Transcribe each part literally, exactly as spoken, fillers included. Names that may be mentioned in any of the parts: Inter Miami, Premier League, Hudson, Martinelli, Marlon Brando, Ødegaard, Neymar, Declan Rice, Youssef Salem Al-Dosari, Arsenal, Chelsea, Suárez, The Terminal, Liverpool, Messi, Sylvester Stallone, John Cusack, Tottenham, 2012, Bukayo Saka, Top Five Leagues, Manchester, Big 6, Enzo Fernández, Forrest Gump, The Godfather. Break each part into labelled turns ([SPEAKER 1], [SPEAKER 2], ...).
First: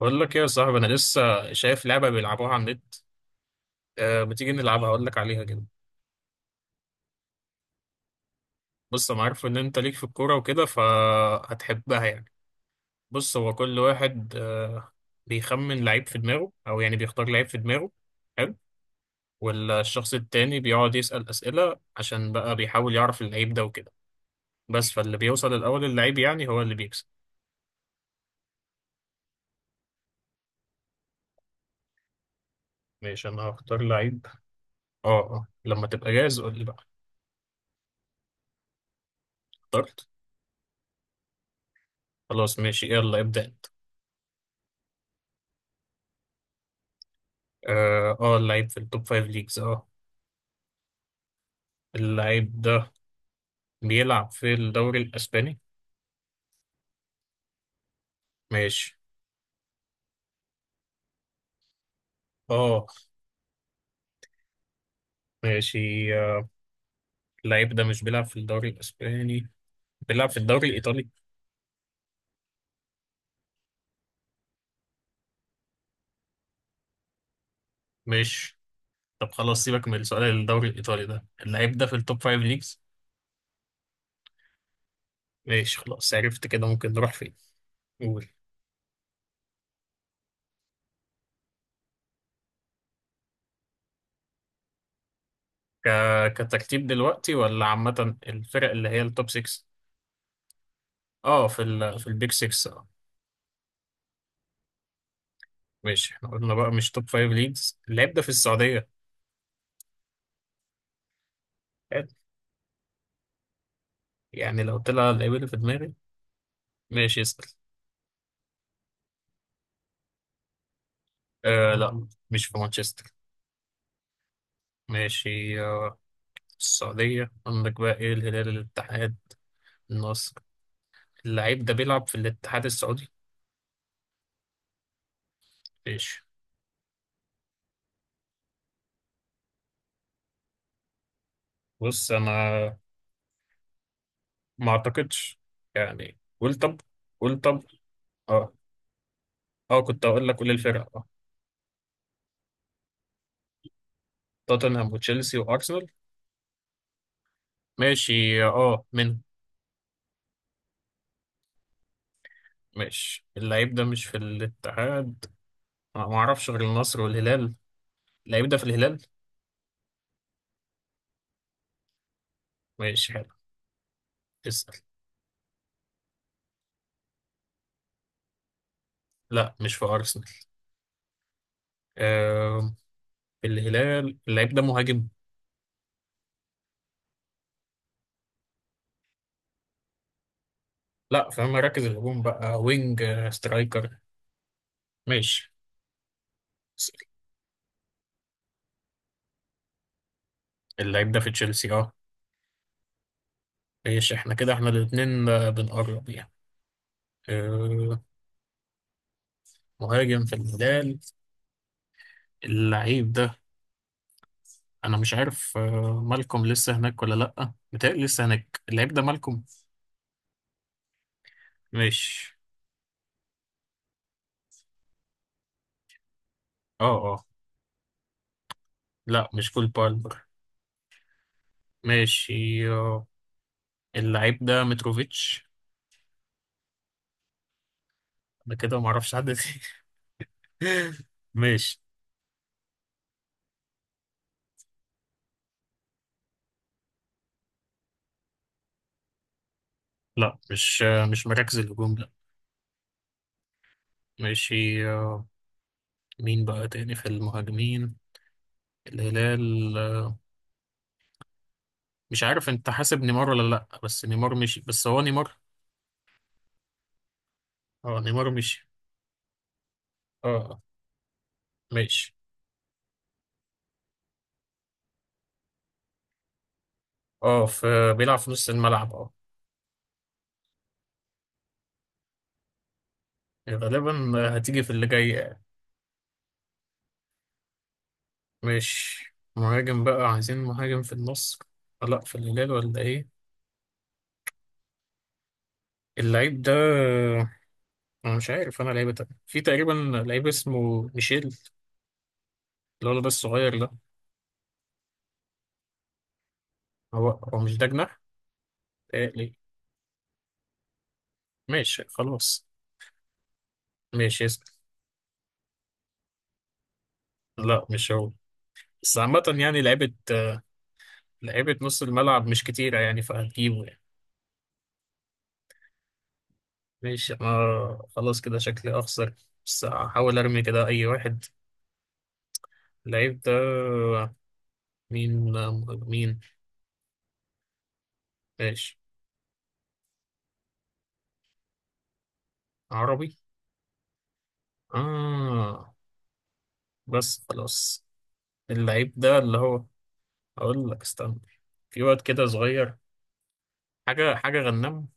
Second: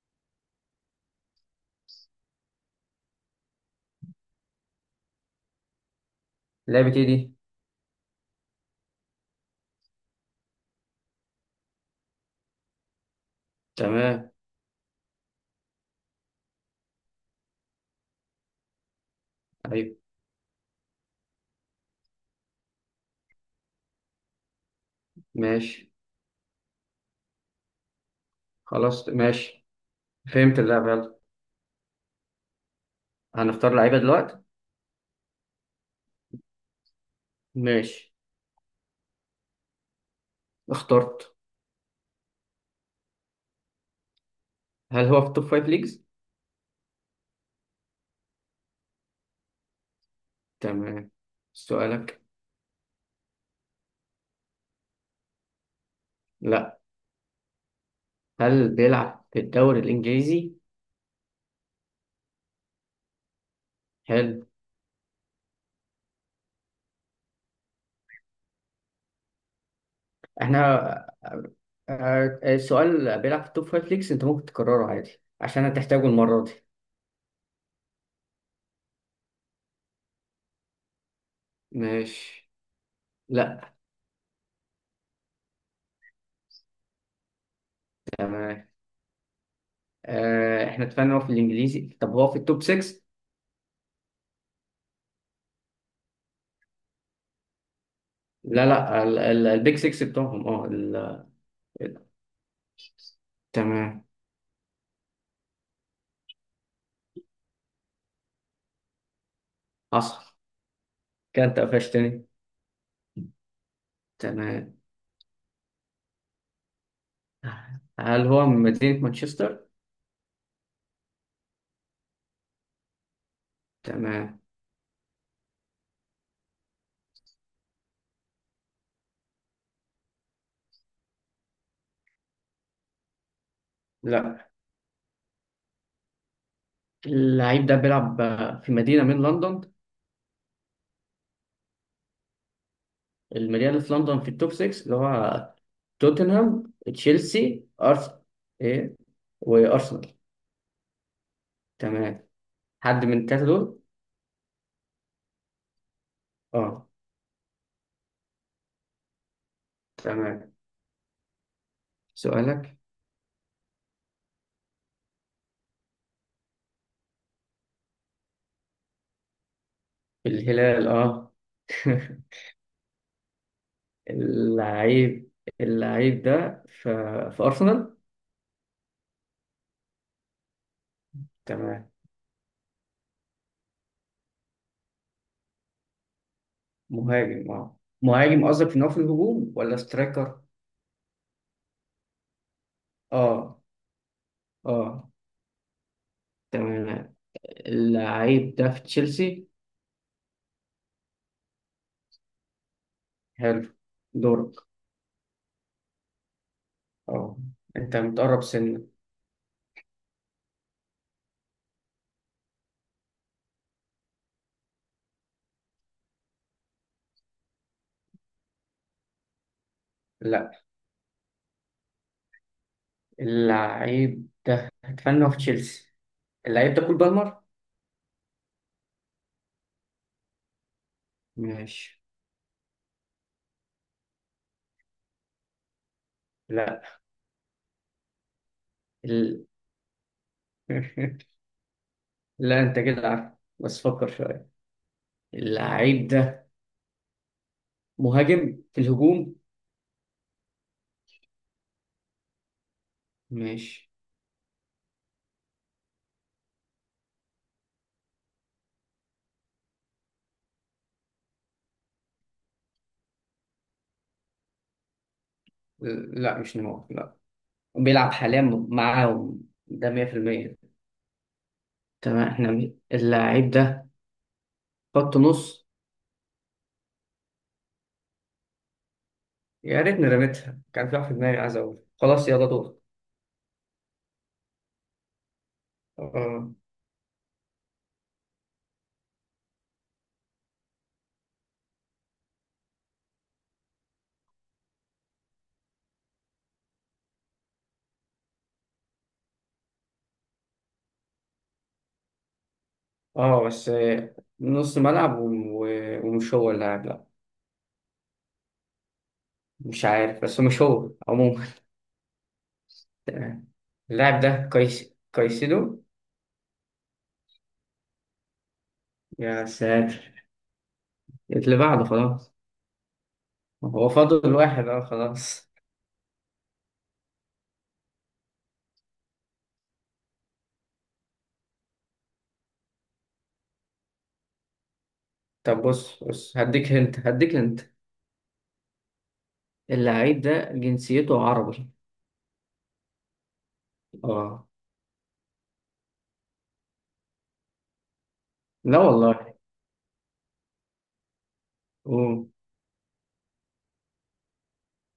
[SPEAKER 1] بقول لك ايه يا صاحبي، انا لسه شايف لعبه بيلعبوها على النت. أه ما تيجي نلعبها اقول لك عليها كده.
[SPEAKER 2] لعبة ايه دي؟
[SPEAKER 1] بص انا عارف ان انت ليك في الكوره وكده فهتحبها يعني. بص هو كل
[SPEAKER 2] تمام.
[SPEAKER 1] واحد أه بيخمن لعيب في دماغه او يعني بيختار لعيب في دماغه. حلو.
[SPEAKER 2] أيوه.
[SPEAKER 1] والشخص التاني بيقعد يسأل اسئله عشان بقى بيحاول يعرف اللعيب ده وكده. بس فاللي بيوصل الاول
[SPEAKER 2] ماشي.
[SPEAKER 1] اللعيب يعني هو اللي بيكسب.
[SPEAKER 2] خلاص، ماشي. فهمت اللعبة، يلا
[SPEAKER 1] ماشي، انا
[SPEAKER 2] هنختار
[SPEAKER 1] هختار
[SPEAKER 2] لعيبة
[SPEAKER 1] لعيب.
[SPEAKER 2] دلوقتي.
[SPEAKER 1] اه اه، لما تبقى جاهز قول لي بقى.
[SPEAKER 2] ماشي،
[SPEAKER 1] اخترت.
[SPEAKER 2] اخترت.
[SPEAKER 1] خلاص ماشي، يلا ابدأ انت.
[SPEAKER 2] هل هو في التوب فايف ليجز؟
[SPEAKER 1] اه آه، اللعيب في التوب فايف ليجز اه.
[SPEAKER 2] تمام. سؤالك؟
[SPEAKER 1] اللعيب ده بيلعب في الدوري الإسباني.
[SPEAKER 2] لا. هل
[SPEAKER 1] ماشي.
[SPEAKER 2] بيلعب في الدوري الإنجليزي؟
[SPEAKER 1] اه.
[SPEAKER 2] حلو.
[SPEAKER 1] ماشي آه، اللعيب ده مش بيلعب في الدوري الإسباني، بيلعب في
[SPEAKER 2] احنا
[SPEAKER 1] الدوري الإيطالي.
[SPEAKER 2] آه، آه، السؤال بيلعب في التوب فايف ليجز، انت ممكن تكرره عادي عشان هتحتاجه المرة دي.
[SPEAKER 1] ماشي. طب خلاص سيبك من السؤال الدوري الإيطالي ده، اللعيب ده في التوب فايف
[SPEAKER 2] ماشي.
[SPEAKER 1] ليجز.
[SPEAKER 2] لا.
[SPEAKER 1] ماشي خلاص، عرفت كده ممكن نروح فين. قول.
[SPEAKER 2] تمام. آه، احنا اتفقنا هو في الانجليزي، طب هو في التوب ستة؟
[SPEAKER 1] ك... كترتيب دلوقتي ولا عامة
[SPEAKER 2] لا
[SPEAKER 1] الفرق اللي هي
[SPEAKER 2] لا، ال-
[SPEAKER 1] التوب
[SPEAKER 2] ال-
[SPEAKER 1] ستة؟
[SPEAKER 2] البيج ستة بتوعهم، اه.
[SPEAKER 1] اه، في ال... في البيج ستة اه.
[SPEAKER 2] تمام،
[SPEAKER 1] ماشي، احنا قلنا بقى مش توب فايف ليجز، اللعيب ده في السعودية.
[SPEAKER 2] حصل. كده انت
[SPEAKER 1] حلو.
[SPEAKER 2] قفشتني.
[SPEAKER 1] يعني
[SPEAKER 2] تمام.
[SPEAKER 1] لو طلع اللعيب اللي في دماغي. ماشي اسأل.
[SPEAKER 2] هل هو من مدينة مانشستر؟
[SPEAKER 1] آه لا، مش في مانشستر.
[SPEAKER 2] تمام.
[SPEAKER 1] ماشي آه. في السعودية عندك بقى ايه، الهلال، الاتحاد، النصر. اللعيب ده بيلعب في الاتحاد السعودي.
[SPEAKER 2] لا.
[SPEAKER 1] ماشي.
[SPEAKER 2] اللعيب ده بيلعب في مدينة من لندن،
[SPEAKER 1] بص انا
[SPEAKER 2] المدينة اللي في لندن في التوب
[SPEAKER 1] ما
[SPEAKER 2] ستة، اللي
[SPEAKER 1] اعتقدش
[SPEAKER 2] هو
[SPEAKER 1] يعني، قول
[SPEAKER 2] توتنهام،
[SPEAKER 1] طب، قول طب.
[SPEAKER 2] تشيلسي، أرسنال.
[SPEAKER 1] اه
[SPEAKER 2] إيه
[SPEAKER 1] اه، كنت
[SPEAKER 2] وأرسنال.
[SPEAKER 1] اقول لك قول الفرقة اه.
[SPEAKER 2] تمام. حد من التلاتة دول؟
[SPEAKER 1] توتنهام وتشيلسي وارسنال.
[SPEAKER 2] اه.
[SPEAKER 1] ماشي اه من.
[SPEAKER 2] تمام، سؤالك؟
[SPEAKER 1] ماشي. اللعيب ده مش في الاتحاد، أنا ما اعرفش غير النصر والهلال، اللعيب ده في الهلال.
[SPEAKER 2] الهلال، اه.
[SPEAKER 1] ماشي حلو. اسأل.
[SPEAKER 2] اللعيب اللعيب ده في في أرسنال؟
[SPEAKER 1] لا، مش في ارسنال.
[SPEAKER 2] تمام.
[SPEAKER 1] آه، الهلال، اللعيب ده مهاجم.
[SPEAKER 2] مهاجم، اه، مهاجم قصدك ان هو في الهجوم ولا سترايكر؟
[SPEAKER 1] لا، في مراكز الهجوم بقى، وينج آه،
[SPEAKER 2] اه،
[SPEAKER 1] سترايكر.
[SPEAKER 2] اه.
[SPEAKER 1] ماشي. بس
[SPEAKER 2] تمام. اللعيب ده في تشيلسي؟
[SPEAKER 1] اللعيب ده في تشيلسي اه.
[SPEAKER 2] حلو.
[SPEAKER 1] ماشي، احنا كده
[SPEAKER 2] دورك.
[SPEAKER 1] احنا الاتنين آه، بنقرب يعني.
[SPEAKER 2] اه. انت
[SPEAKER 1] آه،
[SPEAKER 2] متقرب سنة.
[SPEAKER 1] مهاجم في الهلال، اللعيب ده. انا مش عارف آه، مالكم لسه هناك ولا لا، متهيألي لسه هناك اللعيب ده مالكم.
[SPEAKER 2] لا.
[SPEAKER 1] ماشي.
[SPEAKER 2] اللعيب ده اتمنى هو في تشيلسي، اللعيب ده
[SPEAKER 1] اه
[SPEAKER 2] كول
[SPEAKER 1] اه،
[SPEAKER 2] بالمر.
[SPEAKER 1] لا مش كول بالمر.
[SPEAKER 2] ماشي.
[SPEAKER 1] ماشي آه، اللعيب ده متروفيتش.
[SPEAKER 2] لا.
[SPEAKER 1] انا كده معرفش حد
[SPEAKER 2] ال...
[SPEAKER 1] تاني. ماشي.
[SPEAKER 2] لا، انت كده عارف، بس فكر شوية. اللعيب ده مهاجم في الهجوم.
[SPEAKER 1] لا، مش آه، مش مراكز الهجوم لا.
[SPEAKER 2] ماشي.
[SPEAKER 1] ماشي آه، مين بقى تاني في المهاجمين الهلال آه، مش عارف انت حاسب نيمار ولا لا، بس نيمار مشي، بس هو نيمار.
[SPEAKER 2] لا، مش نمو، لا.
[SPEAKER 1] اه،
[SPEAKER 2] بيلعب
[SPEAKER 1] نيمار
[SPEAKER 2] حاليا
[SPEAKER 1] مشي.
[SPEAKER 2] معاهم، ده
[SPEAKER 1] اه
[SPEAKER 2] مية في المية.
[SPEAKER 1] آه، ماشي.
[SPEAKER 2] تمام، احنا م- اللاعب ده خط نص.
[SPEAKER 1] اه في، بيلعب في نص الملعب اه.
[SPEAKER 2] يا ريتني رميتها، كان في واحد في دماغي عايز اقول خلاص يلا دور.
[SPEAKER 1] غالبا آه، هتيجي في اللي جاي يعني.
[SPEAKER 2] اه،
[SPEAKER 1] ماشي، مهاجم بقى عايزين، مهاجم في النص آه، لا في الهلال ولا ايه، اللعيب ده آه، انا مش عارف انا لعيبه تانية. في تقريبا لعيب اسمه ميشيل، الولد ده
[SPEAKER 2] اه،
[SPEAKER 1] الصغير
[SPEAKER 2] بس
[SPEAKER 1] ده.
[SPEAKER 2] آه، نص ملعب و- و- ومش هو اللاعب، لا.
[SPEAKER 1] هو هو مش ده جناح؟ آه، ليه.
[SPEAKER 2] مش عارف، بس مش هو عموما.
[SPEAKER 1] ماشي خلاص.
[SPEAKER 2] تمام. اللاعب
[SPEAKER 1] ماشي اسأل.
[SPEAKER 2] ده كايس كايسيدو.
[SPEAKER 1] لا، مش هو، بس عامة
[SPEAKER 2] يا
[SPEAKER 1] يعني لعيبة،
[SPEAKER 2] ساتر.
[SPEAKER 1] لعيبة
[SPEAKER 2] اللي
[SPEAKER 1] نص
[SPEAKER 2] بعده
[SPEAKER 1] الملعب
[SPEAKER 2] خلاص،
[SPEAKER 1] مش كتيرة يعني فهتجيبه يعني.
[SPEAKER 2] هو فاضل واحد، اه خلاص.
[SPEAKER 1] ماشي، أنا خلاص كده شكلي أخسر بس هحاول أرمي كده أي واحد. اللعيب ده مين.
[SPEAKER 2] طب بص
[SPEAKER 1] مين.
[SPEAKER 2] بص، هديك هنت هديك هنت.
[SPEAKER 1] ماشي.
[SPEAKER 2] اللاعب ده جنسيته عربي.
[SPEAKER 1] عربي.
[SPEAKER 2] اه.
[SPEAKER 1] آه. بس خلاص.
[SPEAKER 2] لا
[SPEAKER 1] اللعيب ده
[SPEAKER 2] والله.
[SPEAKER 1] اللي هو، أقول لك استنى، في واد كده
[SPEAKER 2] أوه.
[SPEAKER 1] صغير، حاجة حاجة غنام.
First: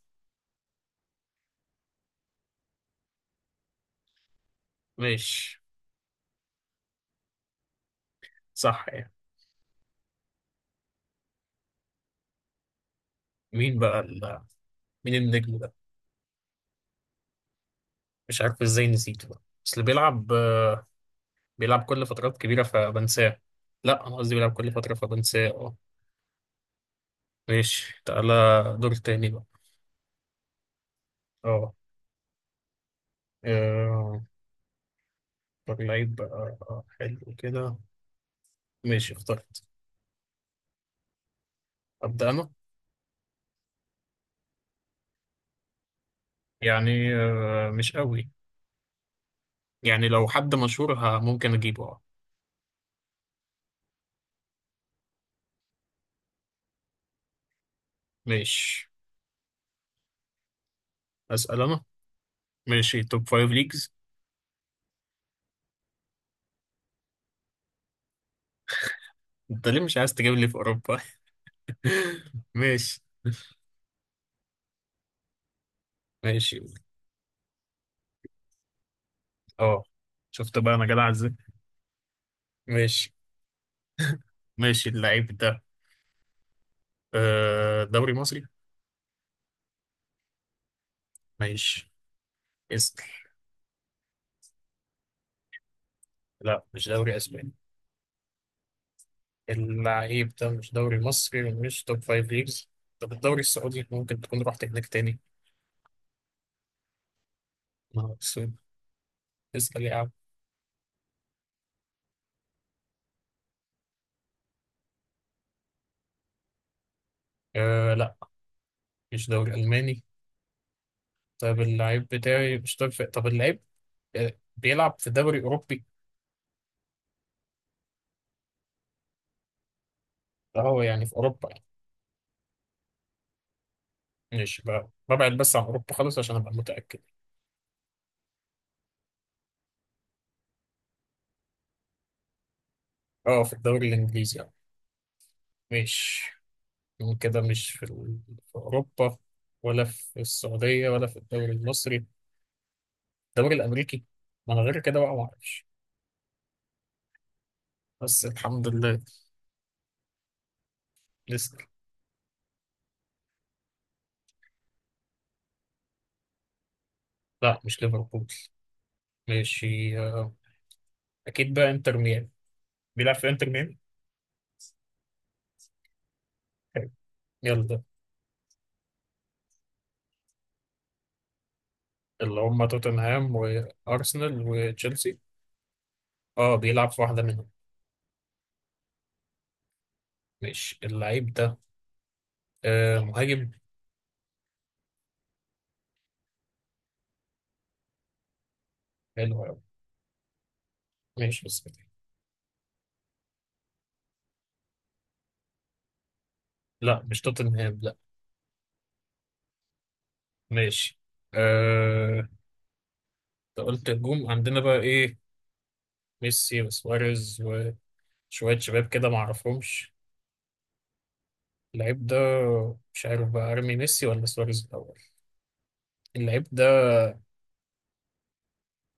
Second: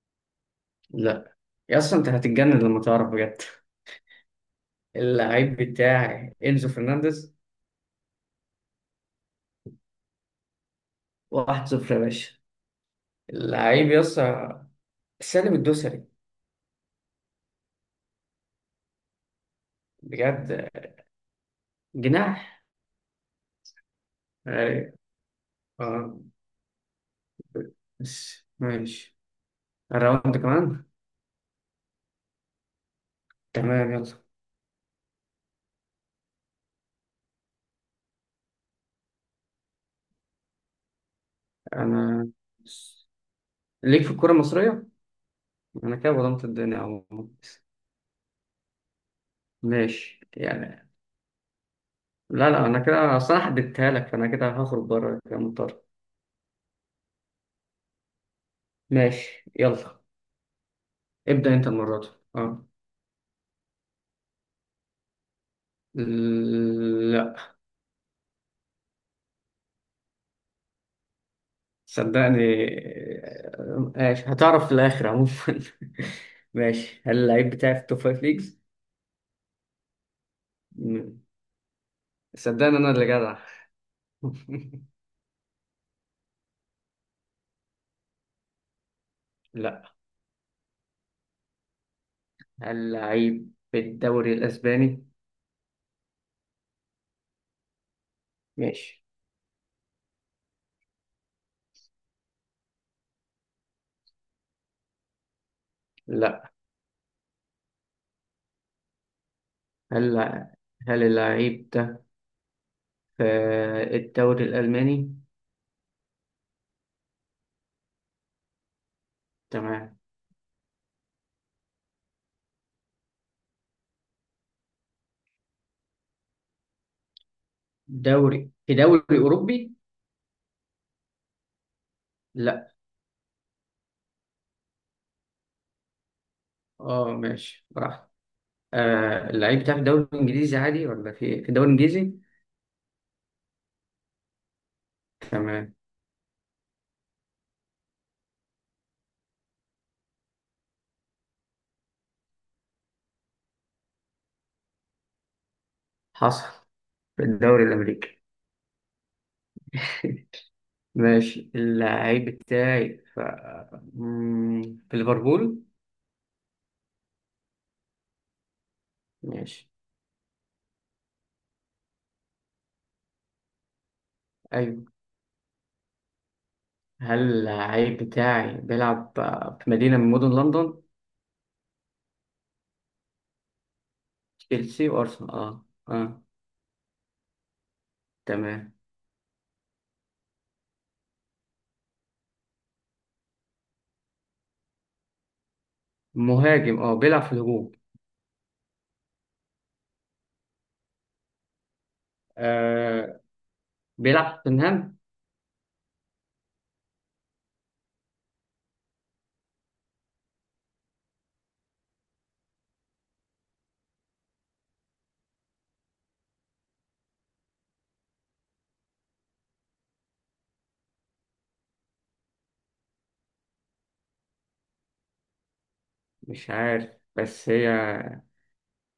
[SPEAKER 2] لا. يا اصلا انت هتتجنن لما تعرف بجد. اللعيب
[SPEAKER 1] ماشي.
[SPEAKER 2] بتاعي انزو فرنانديز.
[SPEAKER 1] صح يعني.
[SPEAKER 2] واحد صفر يا باشا.
[SPEAKER 1] مين
[SPEAKER 2] اللعيب
[SPEAKER 1] بقى ال...
[SPEAKER 2] يسا
[SPEAKER 1] مين
[SPEAKER 2] سالم
[SPEAKER 1] النجم ده.
[SPEAKER 2] الدوسري.
[SPEAKER 1] مش عارف ازاي نسيته بقى، بس اللي بيلعب
[SPEAKER 2] بجد.
[SPEAKER 1] بيلعب كل فترات كبيرة
[SPEAKER 2] جناح.
[SPEAKER 1] فبنساه. لا، أنا قصدي بيلعب كل فترة
[SPEAKER 2] أي-
[SPEAKER 1] فبنساه اه.
[SPEAKER 2] اه،
[SPEAKER 1] ماشي تعالى.
[SPEAKER 2] بس
[SPEAKER 1] دور
[SPEAKER 2] ماشي.
[SPEAKER 1] تاني بقى.
[SPEAKER 2] الراوند كمان.
[SPEAKER 1] اه
[SPEAKER 2] تمام،
[SPEAKER 1] آه،
[SPEAKER 2] يلا.
[SPEAKER 1] اختار لعيب بقى آه، حلو كده. ماشي اخترت. أبدأ
[SPEAKER 2] انا
[SPEAKER 1] أنا.
[SPEAKER 2] ليك في الكرة المصرية، انا كده ظلمت الدنيا
[SPEAKER 1] يعني
[SPEAKER 2] عموما.
[SPEAKER 1] آه، مش قوي. يعني
[SPEAKER 2] ماشي
[SPEAKER 1] لو حد مشهور
[SPEAKER 2] يعني.
[SPEAKER 1] ه- ممكن أجيبه اه.
[SPEAKER 2] لا لا، انا كده اصل انا حددتها لك، فانا كده هخرج بره كده مضطر.
[SPEAKER 1] ماشي
[SPEAKER 2] ماشي، يلا ابدأ
[SPEAKER 1] أسأل
[SPEAKER 2] انت
[SPEAKER 1] أنا.
[SPEAKER 2] المرة دي. اه.
[SPEAKER 1] ماشي توب فايف ليجز. أنت ليه مش عايز تجيب لي في أوروبا؟
[SPEAKER 2] صدقني،
[SPEAKER 1] ماشي.
[SPEAKER 2] آه، ماشي هتعرف في الآخر عموما.
[SPEAKER 1] ماشي
[SPEAKER 2] ماشي. هل اللعيب بتاعي في التوب فايف ليجز؟
[SPEAKER 1] اه. شفت بقى أنا جدع
[SPEAKER 2] مم.
[SPEAKER 1] إزاي.
[SPEAKER 2] صدقني أنا اللي
[SPEAKER 1] ماشي.
[SPEAKER 2] جدع.
[SPEAKER 1] ماشي اللعيب ده آه، دوري مصري.
[SPEAKER 2] لا.
[SPEAKER 1] ماشي.
[SPEAKER 2] هل
[SPEAKER 1] اسباني.
[SPEAKER 2] اللعيب في الدوري الأسباني؟
[SPEAKER 1] لا، مش دوري اسباني.
[SPEAKER 2] ماشي.
[SPEAKER 1] اللعيب ده مش دوري مصري مش توب فايف ليجز. طب الدوري السعودي ممكن تكون رحت هناك تاني.
[SPEAKER 2] لا.
[SPEAKER 1] ما هو السعودي. اسأل يا عم.
[SPEAKER 2] هل هل اللعيب ده في الدوري الألماني؟
[SPEAKER 1] آه لا، مش دوري
[SPEAKER 2] تمام.
[SPEAKER 1] ألماني. طب اللعيب بتاعي مش توب فايف، طب اللعيب آه، بيلعب في دوري أوروبي.
[SPEAKER 2] دوري، في دوري أوروبي؟
[SPEAKER 1] اه يعني في أوروبا يعني.
[SPEAKER 2] لا.
[SPEAKER 1] ماشي بقى، ببعد بس عن أوروبا خالص عشان أبقى متأكد.
[SPEAKER 2] اه ماشي، براحتك. آه، اللعيب بتاعي في الدوري الإنجليزي عادي، ولا في في الدوري الإنجليزي؟
[SPEAKER 1] اه في الدوري الإنجليزي يعني.
[SPEAKER 2] تمام.
[SPEAKER 1] مش كده، مش في، ال- في أوروبا ولا في السعودية ولا في الدوري المصري، الدوري الامريكي، ما انا غير كده بقى ما اعرفش.
[SPEAKER 2] حصل، في الدوري الأمريكي.
[SPEAKER 1] بس الحمد لله.
[SPEAKER 2] ماشي.
[SPEAKER 1] لسه.
[SPEAKER 2] اللعيب بتاعي في مم، في ليفربول.
[SPEAKER 1] لا، مش ليفربول.
[SPEAKER 2] ماشي.
[SPEAKER 1] ماشي آه، اكيد بقى انتر ميامي، بيلعب في انتر ميامي.
[SPEAKER 2] أيوة.
[SPEAKER 1] حلو.
[SPEAKER 2] هل
[SPEAKER 1] يلا ده
[SPEAKER 2] اللعيب بتاعي بيلعب آه، في مدينة من مدن لندن؟
[SPEAKER 1] اللي هم توتنهام وارسنال
[SPEAKER 2] تشيلسي
[SPEAKER 1] وتشيلسي،
[SPEAKER 2] وأرسنال، أه أه.
[SPEAKER 1] اه بيلعب في واحده منهم.
[SPEAKER 2] تمام.
[SPEAKER 1] ماشي اللعيب ده آه مهاجم.
[SPEAKER 2] مهاجم، أه، بيلعب في الهجوم.
[SPEAKER 1] حلو قوي. ماشي بس كده.
[SPEAKER 2] آه بيلعب في توتنهام.
[SPEAKER 1] لا، مش توتنهام لا. ماشي. آه. انت قلت هجوم، عندنا بقى ايه، ميسي وسواريز وشويه شباب كده ما اعرفهمش. اللعيب ده مش عارف بقى ارمي ميسي ولا سواريز الاول. اللعيب
[SPEAKER 2] مش
[SPEAKER 1] ده
[SPEAKER 2] عارف، بس هي.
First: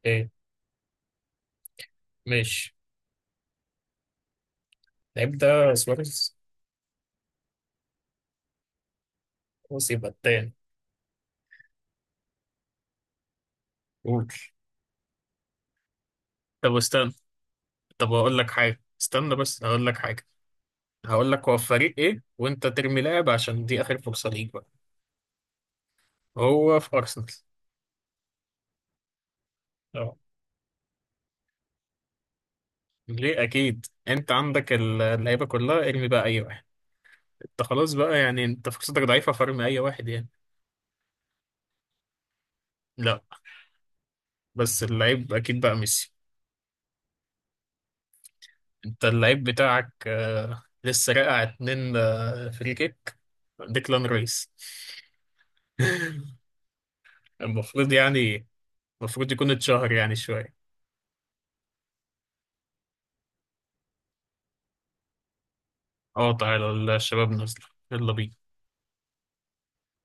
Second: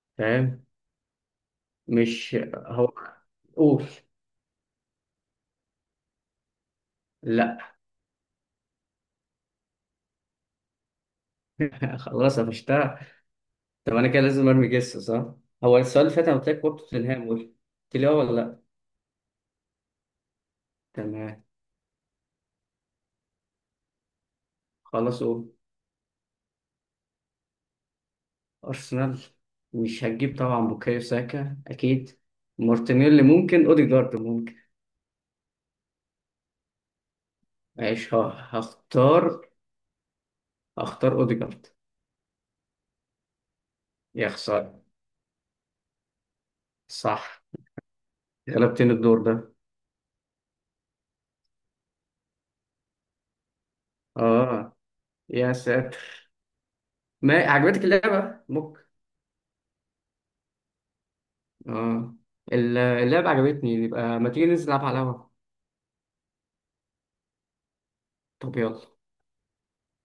[SPEAKER 1] ايه.
[SPEAKER 2] فاهم. مش
[SPEAKER 1] ماشي.
[SPEAKER 2] هو. أوف.
[SPEAKER 1] اللعيب ده سواريز.
[SPEAKER 2] لا.
[SPEAKER 1] خلاص يبقى التاني.
[SPEAKER 2] خلاص قفشتها. طب أنا كده
[SPEAKER 1] قول
[SPEAKER 2] لازم أرمي جس، صح؟ هو السؤال اللي فات أنا قلت لك
[SPEAKER 1] طب
[SPEAKER 2] برضه
[SPEAKER 1] استنى.
[SPEAKER 2] توتنهام، قلت لي
[SPEAKER 1] طب
[SPEAKER 2] أه ولا
[SPEAKER 1] هقول لك
[SPEAKER 2] لأ؟
[SPEAKER 1] حاجه استنى، بس هقول لك حاجه. هقول
[SPEAKER 2] تمام.
[SPEAKER 1] لك هو في فريق ايه وانت ترمي لاعب عشان دي اخر فرصه ليك بقى.
[SPEAKER 2] خلصوا.
[SPEAKER 1] هو في ارسنال.
[SPEAKER 2] أرسنال. مش
[SPEAKER 1] اه
[SPEAKER 2] هتجيب طبعا بوكايو ساكا أكيد، مارتينيلي
[SPEAKER 1] ليه
[SPEAKER 2] ممكن،
[SPEAKER 1] اكيد،
[SPEAKER 2] أوديجارد
[SPEAKER 1] انت
[SPEAKER 2] ممكن.
[SPEAKER 1] عندك ال- اللعيبه كلها، ارمي بقى اي واحد. انت خلاص
[SPEAKER 2] ماشي،
[SPEAKER 1] بقى
[SPEAKER 2] ه-
[SPEAKER 1] يعني انت فرصتك
[SPEAKER 2] هختار
[SPEAKER 1] ضعيفه فارمي اي واحد يعني.
[SPEAKER 2] هختار أوديجارد.
[SPEAKER 1] لا،
[SPEAKER 2] يا خسارة.
[SPEAKER 1] بس اللعيب اكيد بقى ميسي.
[SPEAKER 2] صح، غلبتني
[SPEAKER 1] انت
[SPEAKER 2] الدور
[SPEAKER 1] اللعيب
[SPEAKER 2] ده.
[SPEAKER 1] بتاعك آه، لسه راقع اتنين آه، فري كيك ديكلان رايس.
[SPEAKER 2] آه، يا ساتر. ما عجبتك
[SPEAKER 1] المفروض
[SPEAKER 2] اللعبة؟
[SPEAKER 1] يعني،
[SPEAKER 2] ممكن.
[SPEAKER 1] المفروض يكون اتشهر يعني شوية.
[SPEAKER 2] آه ال- اللعبة عجبتني، يبقى ما تيجي ننزل نلعب على القهوة.
[SPEAKER 1] اه تعالى الشباب نازلة، يلا بينا.
[SPEAKER 2] طب يلا.